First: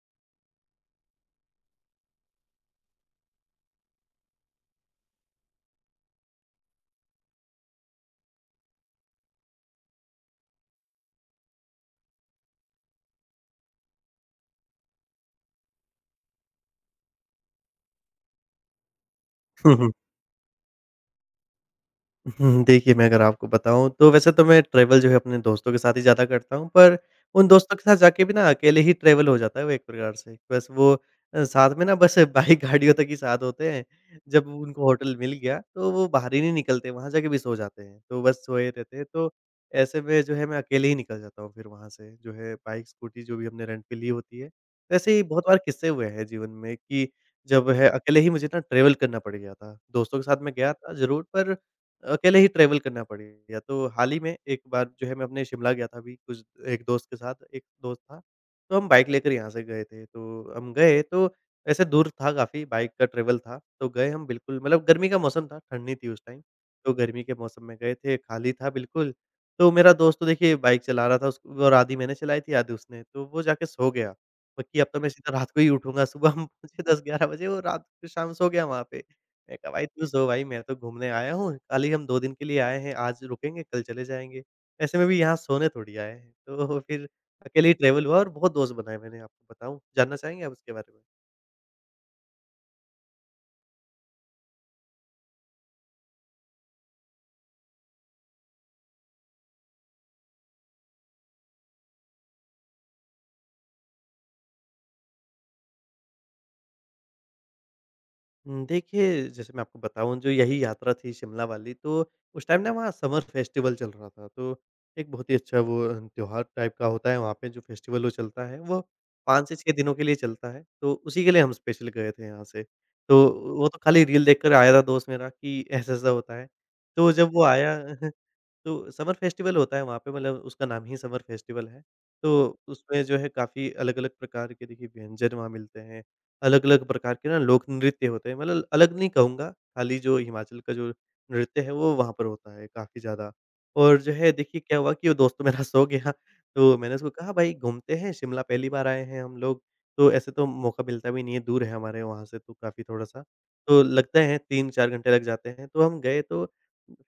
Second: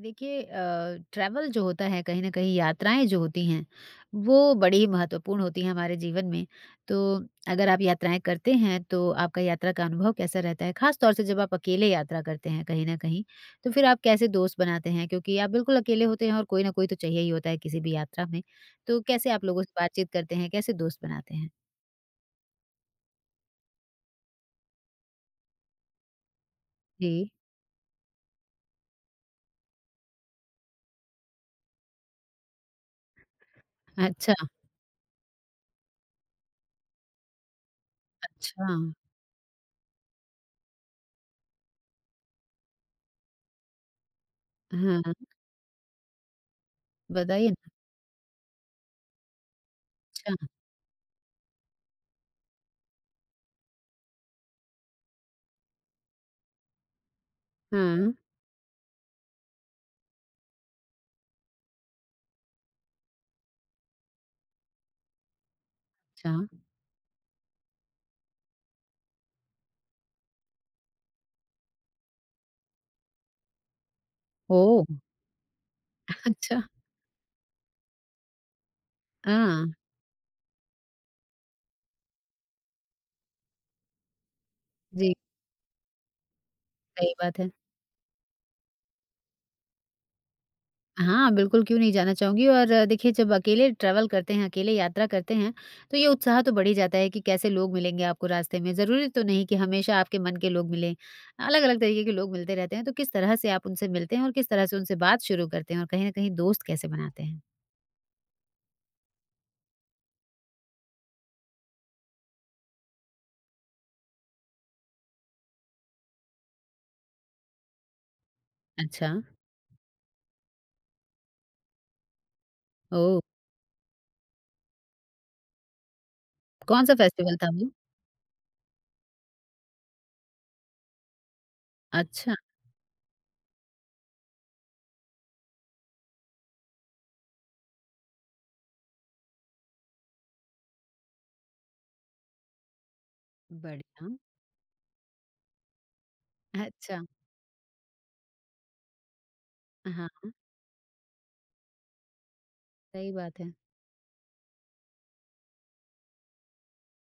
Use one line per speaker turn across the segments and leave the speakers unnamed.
देखिए ट्रैवल जो होता है कहीं न कहीं यात्राएँ जो होती हैं, वो बड़ी ही महत्वपूर्ण होती हैं हमारे जीवन में। तो अगर आप यात्राएँ करते हैं तो आपका यात्रा का अनुभव कैसा रहता है? ख़ास तौर से जब आप अकेले यात्रा करते हैं कहीं न कहीं, तो फिर आप कैसे दोस्त बनाते हैं? क्योंकि आप बिल्कुल अकेले होते हैं और कोई न कोई तो चाहिए ही होता है किसी भी यात्रा में। तो कैसे आप लोगों से
हुँ, हुँ।
बातचीत करते हैं? कैसे दोस्त बनाते हैं?
हुँ, देखिए, मैं अगर आपको बताऊँ तो वैसे तो मैं ट्रैवल जो है अपने दोस्तों के साथ ही ज़्यादा करता हूँ, पर
जी।
उन दोस्तों के साथ जाके भी ना अकेले ही ट्रैवल हो जाता है वो एक प्रकार से। बस वो साथ में ना बस बाइक गाड़ियों तक ही साथ होते हैं,
अच्छा,
जब उनको होटल मिल गया तो वो बाहर ही नहीं निकलते, वहाँ जाके भी सो जाते हैं। तो बस
अच्छा।
सोए रहते हैं, तो ऐसे में जो है मैं अकेले ही निकल जाता हूँ फिर वहाँ से, जो है बाइक, स्कूटी जो भी हमने रेंट पे ली होती है। वैसे
हाँ,
ही बहुत बार किस्से हुए हैं जीवन में कि
बताइए
जब
ना।
है अकेले ही मुझे ना ट्रैवल करना पड़ गया था। दोस्तों के
अच्छा।
साथ मैं गया था ज़रूर पर अकेले ही ट्रैवल करना पड़ गया। तो हाल ही में एक बार जो है मैं अपने शिमला गया था अभी कुछ एक दोस्त के साथ, एक दोस्त
हाँ।
था, तो हम बाइक लेकर यहाँ से गए थे। तो हम गए तो ऐसे दूर था काफ़ी, बाइक का ट्रैवल था, तो गए हम बिल्कुल मतलब गर्मी का मौसम था, ठंड नहीं थी उस टाइम।
अच्छा।
तो गर्मी के मौसम में गए थे, खाली था बिल्कुल, तो मेरा दोस्त तो देखिए बाइक चला रहा था उस और आधी मैंने चलाई थी, आधी उसने, तो वो जाके सो गया। बाकी
ओह!
अब तो मैं सीधा रात को ही उठूँगा, सुबह हम
अच्छा।
पहुँचे 10-11 बजे, वो रात को शाम सो गया वहाँ पे। मैं कहा
हाँ।
भाई खुश हो भाई मैं तो घूमने आया हूँ, खाली हम 2 दिन के लिए आए हैं, आज रुकेंगे कल चले जाएँगे। ऐसे में
जी।
भी यहाँ सोने थोड़ी आए हैं। तो फिर
सही बात है।
अकेले ही ट्रैवल हुआ और बहुत दोस्त बनाए मैंने आपको बताऊँ, जानना चाहेंगे आप उसके बारे में?
हाँ, बिल्कुल क्यों नहीं जाना चाहूँगी और देखिए जब अकेले ट्रैवल करते हैं, अकेले यात्रा करते हैं, तो ये उत्साह तो बढ़ ही जाता है कि कैसे लोग मिलेंगे आपको रास्ते में। ज़रूरी तो नहीं कि हमेशा आपके मन के लोग मिलें, अलग-अलग तरीके के लोग मिलते रहते हैं, तो किस तरह से आप उनसे मिलते हैं और किस तरह से उनसे बात शुरू करते हैं और कहीं न कहीं दोस्त कैसे बनाते हैं?
देखिए, जैसे मैं आपको बताऊँ जो यही यात्रा थी शिमला वाली तो उस टाइम ना वहाँ समर फेस्टिवल चल रहा था। तो एक बहुत ही अच्छा वो त्योहार टाइप का होता है वहाँ पे जो फेस्टिवल वो चलता है वो
अच्छा,
5 से 6 दिनों के लिए चलता है। तो उसी के लिए हम स्पेशल गए थे यहाँ से। तो
ओह!
वो तो खाली रील देखकर आया था दोस्त मेरा कि ऐसा-ऐसा होता है।
कौन-सा
तो जब
फेस्टिवल
वो
था वो?
आया तो समर फेस्टिवल होता है वहाँ पे मतलब उसका नाम ही समर फेस्टिवल है। तो
अच्छा,
उसमें जो है काफ़ी अलग-अलग प्रकार के देखिए व्यंजन वहाँ मिलते हैं। अलग-अलग प्रकार के ना लोक नृत्य होते हैं, मतलब अलग नहीं कहूँगा, खाली जो हिमाचल का जो नृत्य है, वो वहाँ पर होता है काफ़ी ज़्यादा। और जो
बढ़िया।
है देखिए क्या हुआ कि वो दोस्त मेरा सो गया, तो मैंने
अच्छा,
उसको कहा भाई घूमते हैं, शिमला पहली बार आए हैं हम लोग,
हाँ,
तो ऐसे तो मौका मिलता भी नहीं है, दूर है हमारे वहाँ से तो काफ़ी
सही
थोड़ा-सा,
बात है।
तो लगता है 3-4 घंटे लग जाते हैं, तो हम गए तो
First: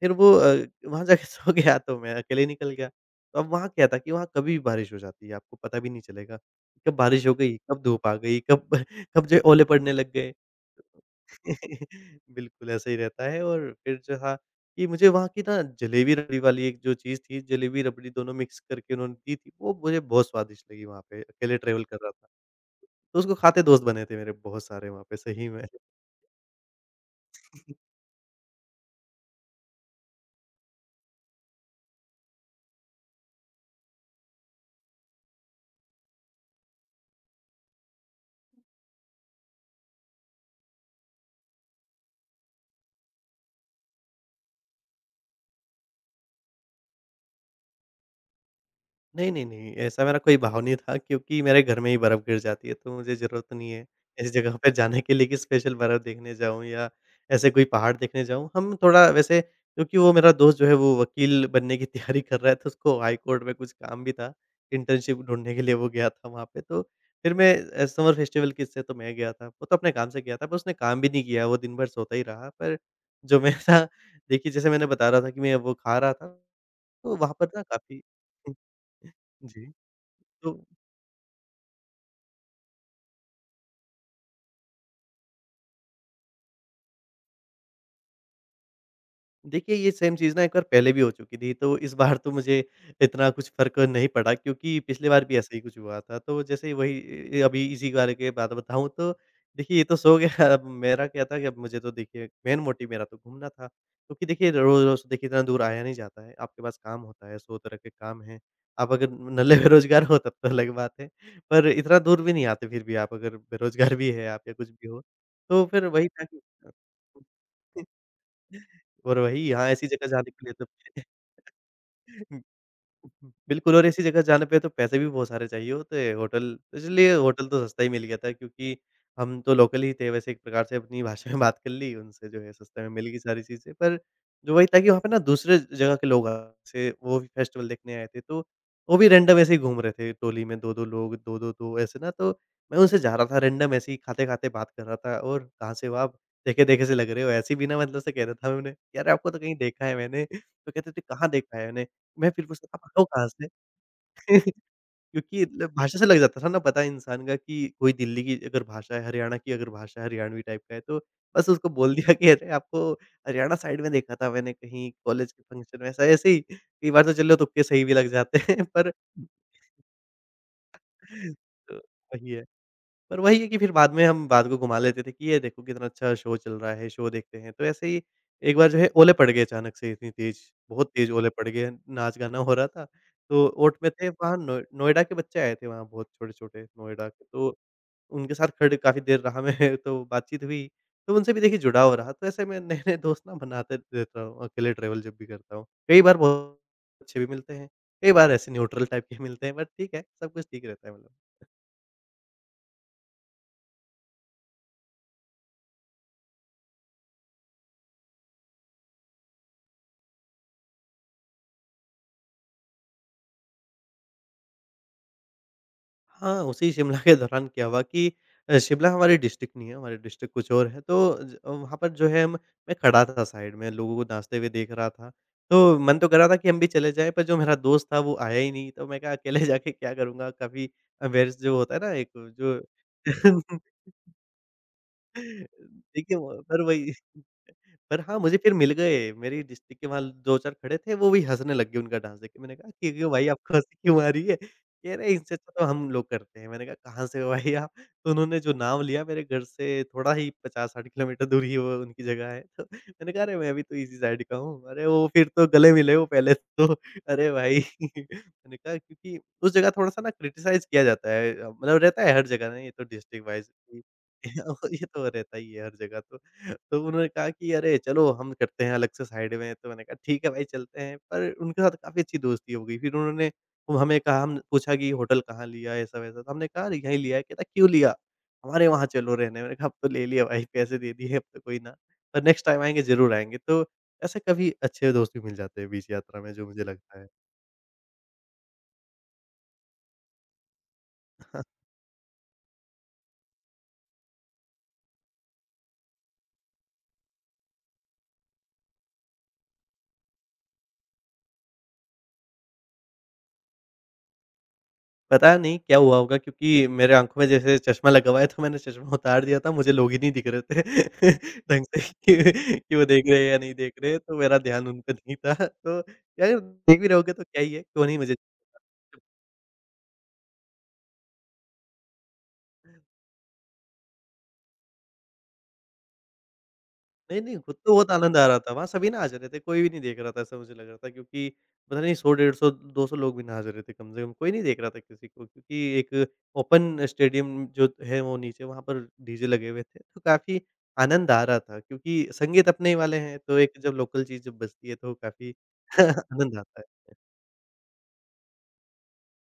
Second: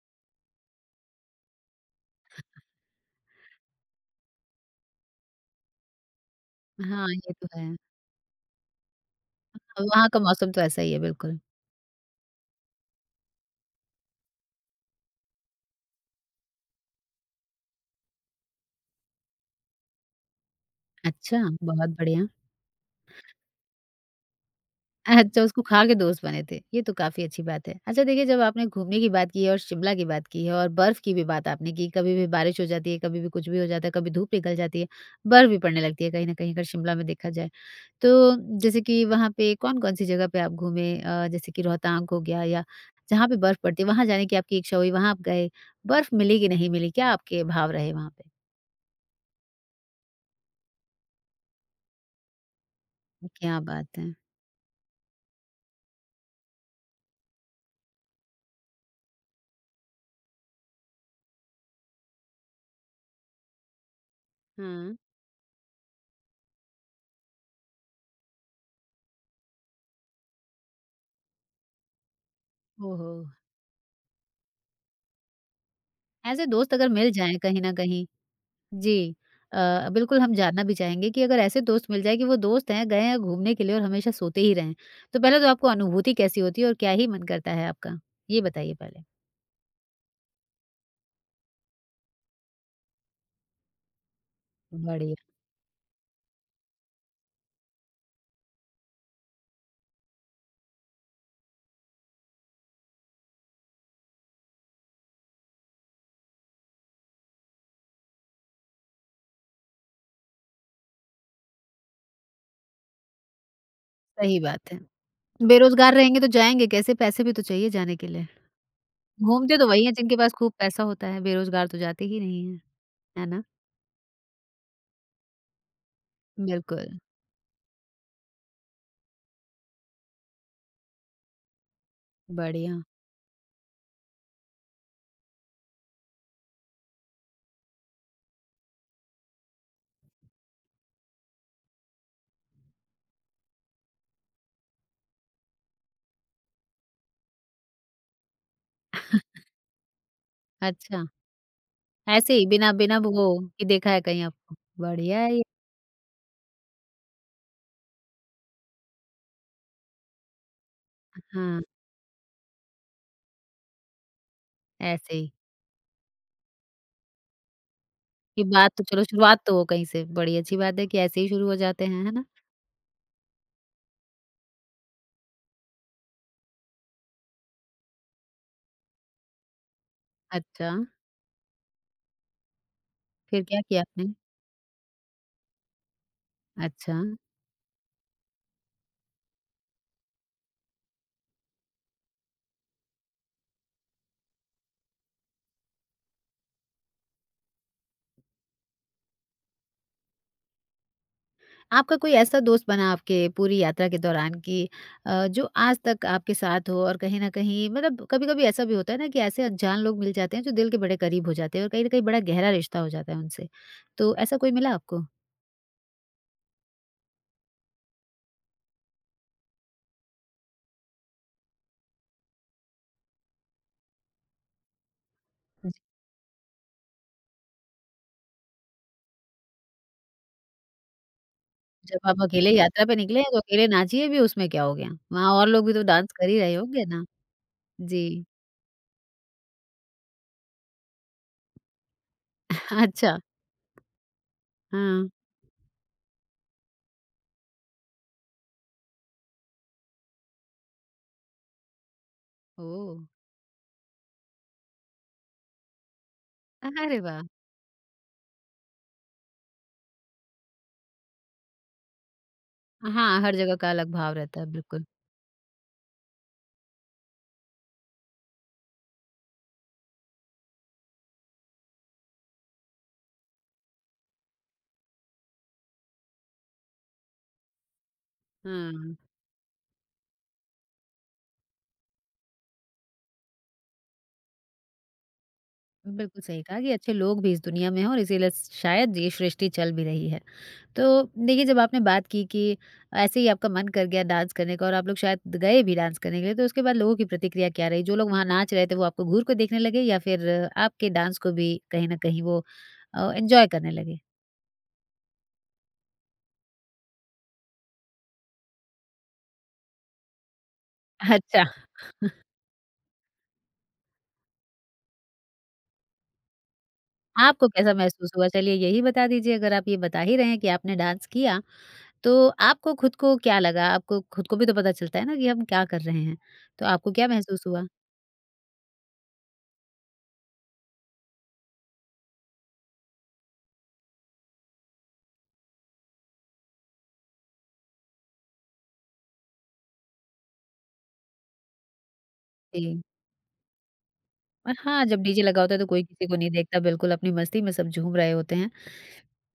फिर वहाँ जाके सो गया तो मैं अकेले निकल गया। तो अब वहाँ क्या था कि वहाँ कभी भी बारिश हो जाती है, आपको पता भी नहीं चलेगा। कब
हाँ,
बारिश
ये
हो
तो
गई,
है।
कब धूप आ गई, कब कब जो है ओले पड़ने
वहाँ
लग
का
गए।
मौसम तो ऐसा ही है, बिल्कुल।
बिल्कुल, ऐसा ही रहता है और फिर जो था कि मुझे वहाँ की ना जलेबी-रबड़ी वाली एक जो चीज़ थी, जलेबी-रबड़ी दोनों मिक्स करके उन्होंने दी थी, वो मुझे बहुत स्वादिष्ट लगी वहाँ पे,
अच्छा,
अकेले ट्रैवल
बहुत
कर रहा
बढ़िया।
था। तो उसको खाते दोस्त बने थे मेरे बहुत सारे वहाँ पे,
अच्छा,
सही
उसको
में।
खा के दोस्त बने थे। ये तो काफ़ी अच्छी बात है। अच्छा देखिए जब आपने घूमने की बात की है और शिमला की बात की है और बर्फ़ की भी बात आपने की, कभी भी बारिश हो जाती है, कभी भी कुछ भी हो जाता है, कभी धूप निकल जाती है, बर्फ़ भी पड़ने लगती है कहीं न कहीं अगर शिमला में देखा जाए। तो जैसे कि वहाँ पे कौन-कौन सी जगह पे आप घूमे? जैसे कि रोहतांग हो गया या जहाँ पे बर्फ़ पड़ती है, वहाँ जाने की आपकी इच्छा हुई, वहाँ आप गए। बर्फ़ मिली कि नहीं मिली? क्या आपके भाव रहे वहाँ पे?
नहीं, नहीं, नहीं, ऐसा मेरा कोई भाव नहीं था क्योंकि मेरे घर में ही बर्फ़ गिर जाती है, तो मुझे ज़रूरत
क्या
नहीं है
बात है!
ऐसी जगह पे जाने के लिए कि स्पेशल बर्फ़ देखने जाऊँ या ऐसे कोई पहाड़ देखने जाऊँ। हम थोड़ा वैसे क्योंकि वो मेरा दोस्त जो है वो वकील बनने की तैयारी कर रहा है, तो उसको हाई कोर्ट में कुछ काम भी था,
हाँ।
इंटर्नशिप ढूँढने के लिए वो गया था वहाँ पे। तो फिर मैं समर फेस्टिवल की इससे तो मैं गया था, वो तो अपने काम से गया था, पर उसने काम भी नहीं किया, वो दिन भर सोता ही रहा। पर
ओहो!
जो मैं था देखिए जैसे मैंने बता रहा था कि मैं वो खा रहा था
ऐसे दोस्त अगर मिल
तो वहाँ
जाएँ
पर
कहीं
ना
न
काफ़ी
कहीं जी।
जी,
बिल्कुल हम
तो
जानना भी चाहेंगे कि अगर ऐसे दोस्त मिल जाएँ कि वो दोस्त हैं, गए हैं घूमने के लिए और हमेशा सोते ही रहें। तो पहले तो आपको अनुभूति कैसी होती है और क्या ही मन करता है आपका? ये बताइए पहले।
देखिए, ये सेम चीज़ ना एक बार पहले भी हो चुकी थी, तो इस बार तो मुझे इतना कुछ फ़र्क नहीं पड़ा क्योंकि पिछली
बढ़िया,
बार भी ऐसा ही कुछ हुआ था। तो जैसे ही वही अभी इसी बारे के बात बताऊँ तो देखिए ये तो सो गया, अब मेरा क्या था कि अब मुझे तो देखिए मेन मोटिव मेरा तो घूमना था। क्योंकि देखिए रोज़-रोज़ देखिए इतना दूर आया नहीं जाता है, आपके पास काम होता है, 100 तरह के काम हैं। आप अगर नल्ले बेरोज़गार हो तब तो अलग बात है, पर इतना दूर भी नहीं आते फिर भी आप अगर बेरोज़गार भी हैं
सही
आप या कुछ
बात है।
भी हो, तो फिर
बेरोज़गार
वही
रहेंगे
था
तो
कि
जाएँगे कैसे? पैसे भी तो चाहिए जाने के लिए।
और वही,
घूमते तो
यहाँ
वही
ऐसी
हैं
जगह
जिनके
जाने
पास
के लिए
खूब
तो
पैसा होता है, बेरोज़गार तो जाते ही नहीं हैं। है ना?
बिल्कुल और ऐसी जगह जाने पे तो पैसे भी बहुत सारे चाहिए होते हैं, होटल तो
बिल्कुल,
इसलिए होटल तो सस्ता ही मिल गया था क्योंकि हम तो लोकल ही थे वैसे एक प्रकार से अपनी भाषा में बात कर ली उनसे जो है सस्ते
बढ़िया।
में मिल गई सारी चीज़ें। पर जो वही था कि वहाँ पे ना दूसरे जगह के लोग आए से वो भी फेस्टिवल देखने आए थे, तो वो भी रैंडम ऐसे ही घूम रहे थे टोली में 2-2 लोग, 2-2-2 ऐसे ना तो मैं उनसे जा रहा था रैंडम ऐसे ही खाते-खाते बात कर रहा था और कहाँ से हो आप? देखे-देखे से लग रहे हो ऐसे ही बिना मतलब से कह रहा था मैं उन्हें कि अरे! आपको तो कहीं देखा है मैंने। तो कहते थे
अच्छा,
कहाँ देखा है मैंने? मैं
ऐसे
फिर
ही
उसको
बिना बिना
पढ़ाऊँ
वो
कहाँ से?
कि देखा है कहीं आपको। बढ़िया है ये।
क्योंकि ल भाषा से लग जाता था ना पता इंसान का कि कोई दिल्ली की अगर भाषा है, हरियाणा की अगर भाषा है, हरियाणवी टाइप का है, तो बस
हाँ,
उसको बोल दिया कि अरे आपको हरियाणा साइड में देखा था मैंने कहीं
ऐसे ही।
कॉलेज के फंक्शन में ऐसा ऐसे ही। कई बार तो चलो तुक्के सही भी लग जाते
ये
हैं
बात तो
पर
चलो शुरुआत तो हो कहीं से, बड़ी अच्छी बात है कि ऐसे ही शुरू हो
तो
जाते हैं, है ना?
वही है। पर वही है कि फिर बाद में हम बात को घुमा लेते थे कि ये देखो कितना अच्छा शो चल रहा है, शो देखते हैं। तो ऐसे ही एक बार जो है ओले पड़ गए अचानक से इतनी तेज़,
अच्छा,
बहुत तेज़ ओले पड़ गए, नाच-गाना हो रहा था।
फिर
तो
क्या
ओट
किया
में थे
आपने?
वहाँ नोएडा के बच्चे आए थे वहाँ बहुत छोटे-छोटे
अच्छा,
नोएडा के, तो उनके साथ खड़े काफ़ी देर रहा मैं तो बातचीत हुई। तो उनसे भी देखिए जुड़ाव रहा, तो ऐसे मैं नए-नए दोस्त ना बनाते रहता हूँ, अकेले ट्रैवल जब भी करता हूँ। कई बार बहुत अच्छे भी मिलते हैं, कई बार ऐसे न्यूट्रल टाइप के मिलते हैं, बट ठीक है, सब कुछ ठीक रहता है मतलब।
आपका कोई ऐसा दोस्त बना आपके पूरी यात्रा के दौरान कि जो आज तक आपके साथ हो और कहीं न कहीं मतलब कभी-कभी ऐसा भी होता है ना कि ऐसे अनजान लोग मिल जाते हैं जो दिल के बड़े करीब हो जाते हैं और कहीं न कहीं बड़ा गहरा रिश्ता हो जाता है उनसे। तो ऐसा कोई मिला आपको?
हाँ, उसी शिमला के दौरान क्या हुआ कि शिमला हमारी डिस्ट्रिक्ट नहीं है, हमारी डिस्ट्रिक्ट कुछ और है। तो ज वहाँ पर जो है हम मैं खड़ा था साइड में, लोगों को नाचते हुए देख रहा था। तो मन तो कर रहा था कि हम भी चले जाएँ, पर जो मेरा दोस्त था वो आया ही नहीं। तो मैं कहा अकेले जाके क्या करूँगा? काफ़ी एम्बैरेस जो होता है ना
जब
एक
आप अकेले
जो
यात्रा पे निकले हैं तो अकेले नाचिए भी उसमें क्या हो गया? वहाँ और लोग भी तो डांस
देखिए,
कर ही
वो
रहे
पर
होंगे
वही
ना?
पर हाँ,
जी।
मुझे फिर मिल गए, मेरी डिस्ट्रिक्ट के वहाँ 2-4 खड़े थे, वो भी हँसने लग गए उनका डांस देख के। मैंने कहा कि "क्यों
अच्छा,
भाई आपको हँसी क्यों आ रही है?" कह
हाँ।
रहे "इनसे अच्छा तो हम लोग करते हैं।" मैंने कहा "कहाँ से हो भाई आप?" तो उन्होंने जो नाम लिया मेरे घर से थोड़ा ही 50-60 किलोमीटर दूर ही वो उनकी जगह है। तो
ओह!
मैंने कहा "अरे! मैं भी तो इसी साइड का हूँ।" अरे! वो फिर तो गले मिले वो पहले तो।
अरे वाह!
अरे भाई! मैंने कहा क्योंकि उस जगह थोड़ा-सा ना क्रिटिसाइज़ किया जाता है, मतलब रहता है हर जगह ना ये तो
हाँ,
डिस्ट्रिक्ट
हर
वाइज़
जगह का
कि
अलग भाव रहता है, बिल्कुल।
ये तो रहता ही है हर जगह तो। तो उन्होंने कहा कि अरे चलो हम करते हैं अलग से साइड में, तो मैंने कहा ठीक है भाई चलते हैं, पर उनके साथ काफ़ी अच्छी दोस्ती हो गई। फिर उन्होंने वो हमें कहा हम पूछा कि होटल कहाँ लिया ऐसा-वैसा, तो हमने कहा अरे यहीं लिया है, कहता क्यों लिया? हमारे वहाँ
हाँ,
चलो रहने। मैंने कहा अब तो ले लिया भाई पैसे दे दिए अब तो कोई ना, पर नेक्स्ट टाइम आएँगे ज़रूर आएँगे। तो ऐसे कभी अच्छे दोस्त भी मिल जाते हैं बीच यात्रा
बिल्कुल
में
सही
जो
कहा
मुझे
कि अच्छे
लगता है।
लोग भी इस दुनिया में हैं और इसीलिए शायद ये सृष्टि चल भी रही है। तो देखिए, जब आपने बात की कि ऐसे ही आपका मन कर गया डांस करने का और आप लोग शायद गए भी डांस करने के लिए, तो उसके बाद लोगों की प्रतिक्रिया क्या रही? जो लोग वहाँ नाच रहे थे, वो आपको घूर कर देखने लगे या फिर आपके डांस को भी कहीं न कहीं वो एन्जॉय करने लगे?
पता नहीं क्या हुआ होगा क्योंकि मेरे आँखों में जैसे चश्मा लगा हुआ है तो मैंने चश्मा उतार दिया था, मुझे लोग ही नहीं दिख रहे थे
अच्छा।
ढंग से कि वो देख रहे हैं या नहीं देख रहे हैं, तो मेरा ध्यान उन पे नहीं था। तो यार देख भी रहोगे तो क्या
आपको
ही है,
कैसा
क्यों नहीं
महसूस
मुझे
हुआ? चलिए, यही बता दीजिए अगर आप ये बता ही रहे हैं कि आपने डांस किया। तो आपको खुद को क्या लगा? आपको खुद को भी तो पता चलता है ना कि हम क्या कर रहे हैं। तो आपको क्या
नहीं, नहीं,
महसूस
खुद
हुआ?
तो बहुत आनंद आ रहा था, वहाँ सभी ना आ जा रहे थे, कोई भी नहीं देख रहा था ऐसा मुझे लग रहा था क्योंकि पता नहीं 100 डेढ़ 100 200 लोग भी ना आ जा रहे थे कम से कम, कोई नहीं देख रहा था किसी को क्योंकि एक ओपन स्टेडियम जो है वो नीचे वहाँ पर डीजे लगे हुए थे, तो काफ़ी आनंद आ रहा था क्योंकि संगीत अपने ही
जी।
वाले हैं, तो एक जब लोकल चीज़ जब
और
बजती है
हाँ,
तो
जब डीजे
काफ़ी
लगा होता है तो कोई किसी को नहीं
आनंद
देखता,
आता
बिल्कुल
है।
अपनी मस्ती में सब झूम रहे होते हैं।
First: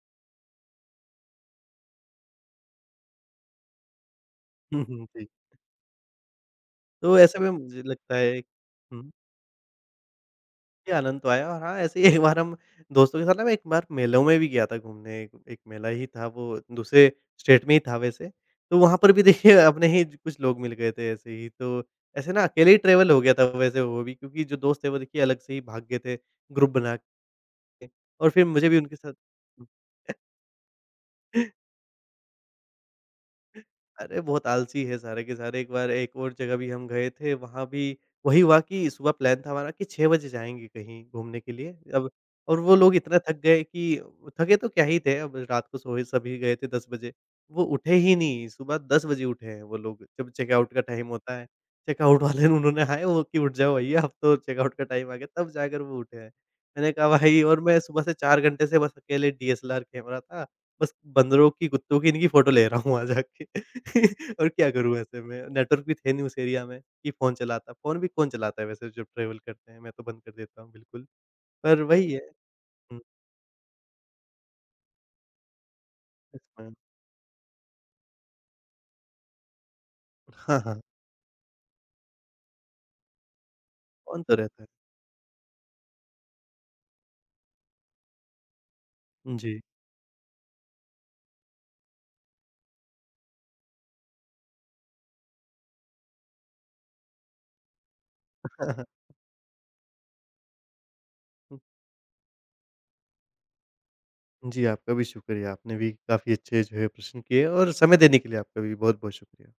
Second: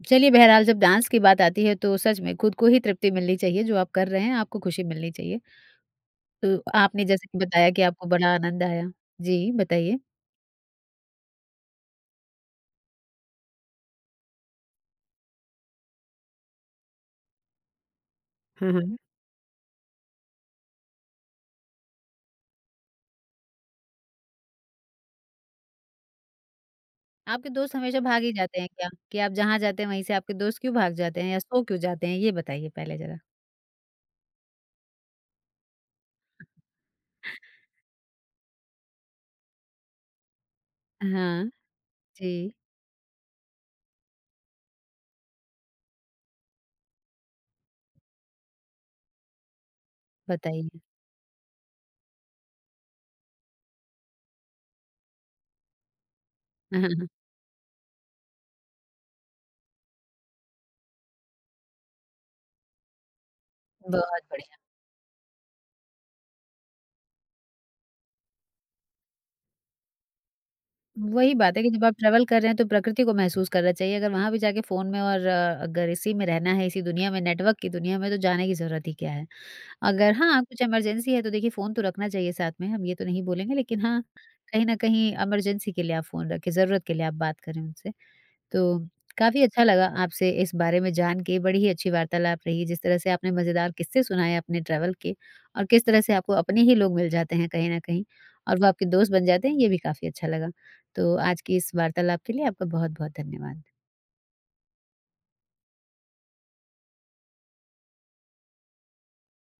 चलिए बहरहाल जब डांस की बात आती है तो सच में खुद को ही तृप्ति मिलनी चाहिए, जो आप कर रहे हैं आपको खुशी
हुँ, हुँ,
मिलनी
जी,
चाहिए। तो आपने
तो
जैसे कि
ऐसे में
बताया कि
मुझे
आपको
लगता
बड़ा
है
आनंद आया।
हुँ।
जी, बताइए?
ये आनंद तो आया और हाँ, ऐसे ही एक बार हम दोस्तों के साथ ना मैं एक बार मेलों में भी गया था घूमने, एक एक मेला ही था वो दूसरे स्टेट में ही था वैसे।
हुँ,
तो
हुँ।
वहाँ पर भी देखिए अपने ही कुछ लोग मिल गए थे ऐसे ही, तो ऐसे ना अकेले ही ट्रैवल हो गया था वैसे वो भी क्योंकि जो दोस्त थे वो देखिए अलग से ही भाग गए थे ग्रुप बना के
आपके दोस्त हमेशा भाग
और
ही
फिर
जाते हैं
मुझे भी
क्या?
उनके साथ
कि आप जहाँ जाते हैं वहीं से आपके दोस्त क्यों भाग जाते हैं या सो क्यों जाते हैं? ये बताइए पहले ज़रा?
अरे बहुत आलसी है सारे के सारे। एक बार एक और जगह भी हम गए थे, वहाँ भी वही हुआ कि सुबह प्लान था हमारा कि 6 बजे जाएँगे कहीं घूमने
हाँ,
के लिए। अब
जी,
और वो लोग इतना थक गए कि थके तो क्या ही थे, अब रात को सोए सभी गए थे 10 बजे। वो उठे ही नहीं, सुबह 10 बजे उठे हैं वो लोग, जब चेकआउट
बताइए।
का टाइम होता है। चेकआउट वाले ने उन्होंने हाय वो कि उठ जाओ भैया अब तो चेकआउट का टाइम आ गया, तब जाकर वो उठे हैं। मैंने
हाँ
कहा भाई और मैं सुबह से 4 घंटे से बस अकेले डीएसएलआर कैमरा था बस बंदरों की, कुत्तों की, इनकी फ़ोटो ले रहा हूँ वहाँ जाके
बहुत
और
बढ़िया।
क्या करूँ ऐसे में? नेटवर्क भी थे नहीं उस एरिया में कि फ़ोन चलाता। फ़ोन भी कौन चलाता है वैसे जब ट्रैवल करते हैं, मैं तो बंद कर देता हूँ बिल्कुल।
वही बात है कि
पर
जब आप
वही
ट्रैवल
है
कर रहे हैं तो
हुँ,
प्रकृति को महसूस करना चाहिए। अगर वहाँ भी जाके फ़ोन में और अगर इसी में रहना है,
इसमें
इसी दुनिया में, नेटवर्क की दुनिया में तो जाने की ज़रूरत ही क्या है। अगर हाँ,
हाँ,
कुछ
हाँ,
इमरजेंसी है तो देखिए फ़ोन तो रखना चाहिए साथ में, हम ये तो नहीं बोलेंगे लेकिन हाँ,
फ़ोन तो रहता
कहीं
है।
न कहीं इमरजेंसी के लिए आप फ़ोन रखें, ज़रूरत के लिए आप बात करें उनसे। तो काफ़ी
जी।
अच्छा लगा आपसे इस बारे में जान के, बड़ी ही अच्छी वार्तालाप रही, जिस तरह से आपने मज़ेदार किस्से सुनाए अपने ट्रैवल के और किस तरह से आपको अपने ही लोग मिल जाते हैं कहीं न कहीं और वो
हाँ,
आपके
हाँ।
दोस्त बन जाते हैं, ये भी काफ़ी अच्छा लगा। तो आज की इस वार्तालाप के लिए आपका बहुत-बहुत धन्यवाद।
जी, आपका भी शुक्रिया। आपने भी काफ़ी अच्छे जो है प्रश्न किए और समय देने के लिए आपका भी बहुत-बहुत शुक्रिया।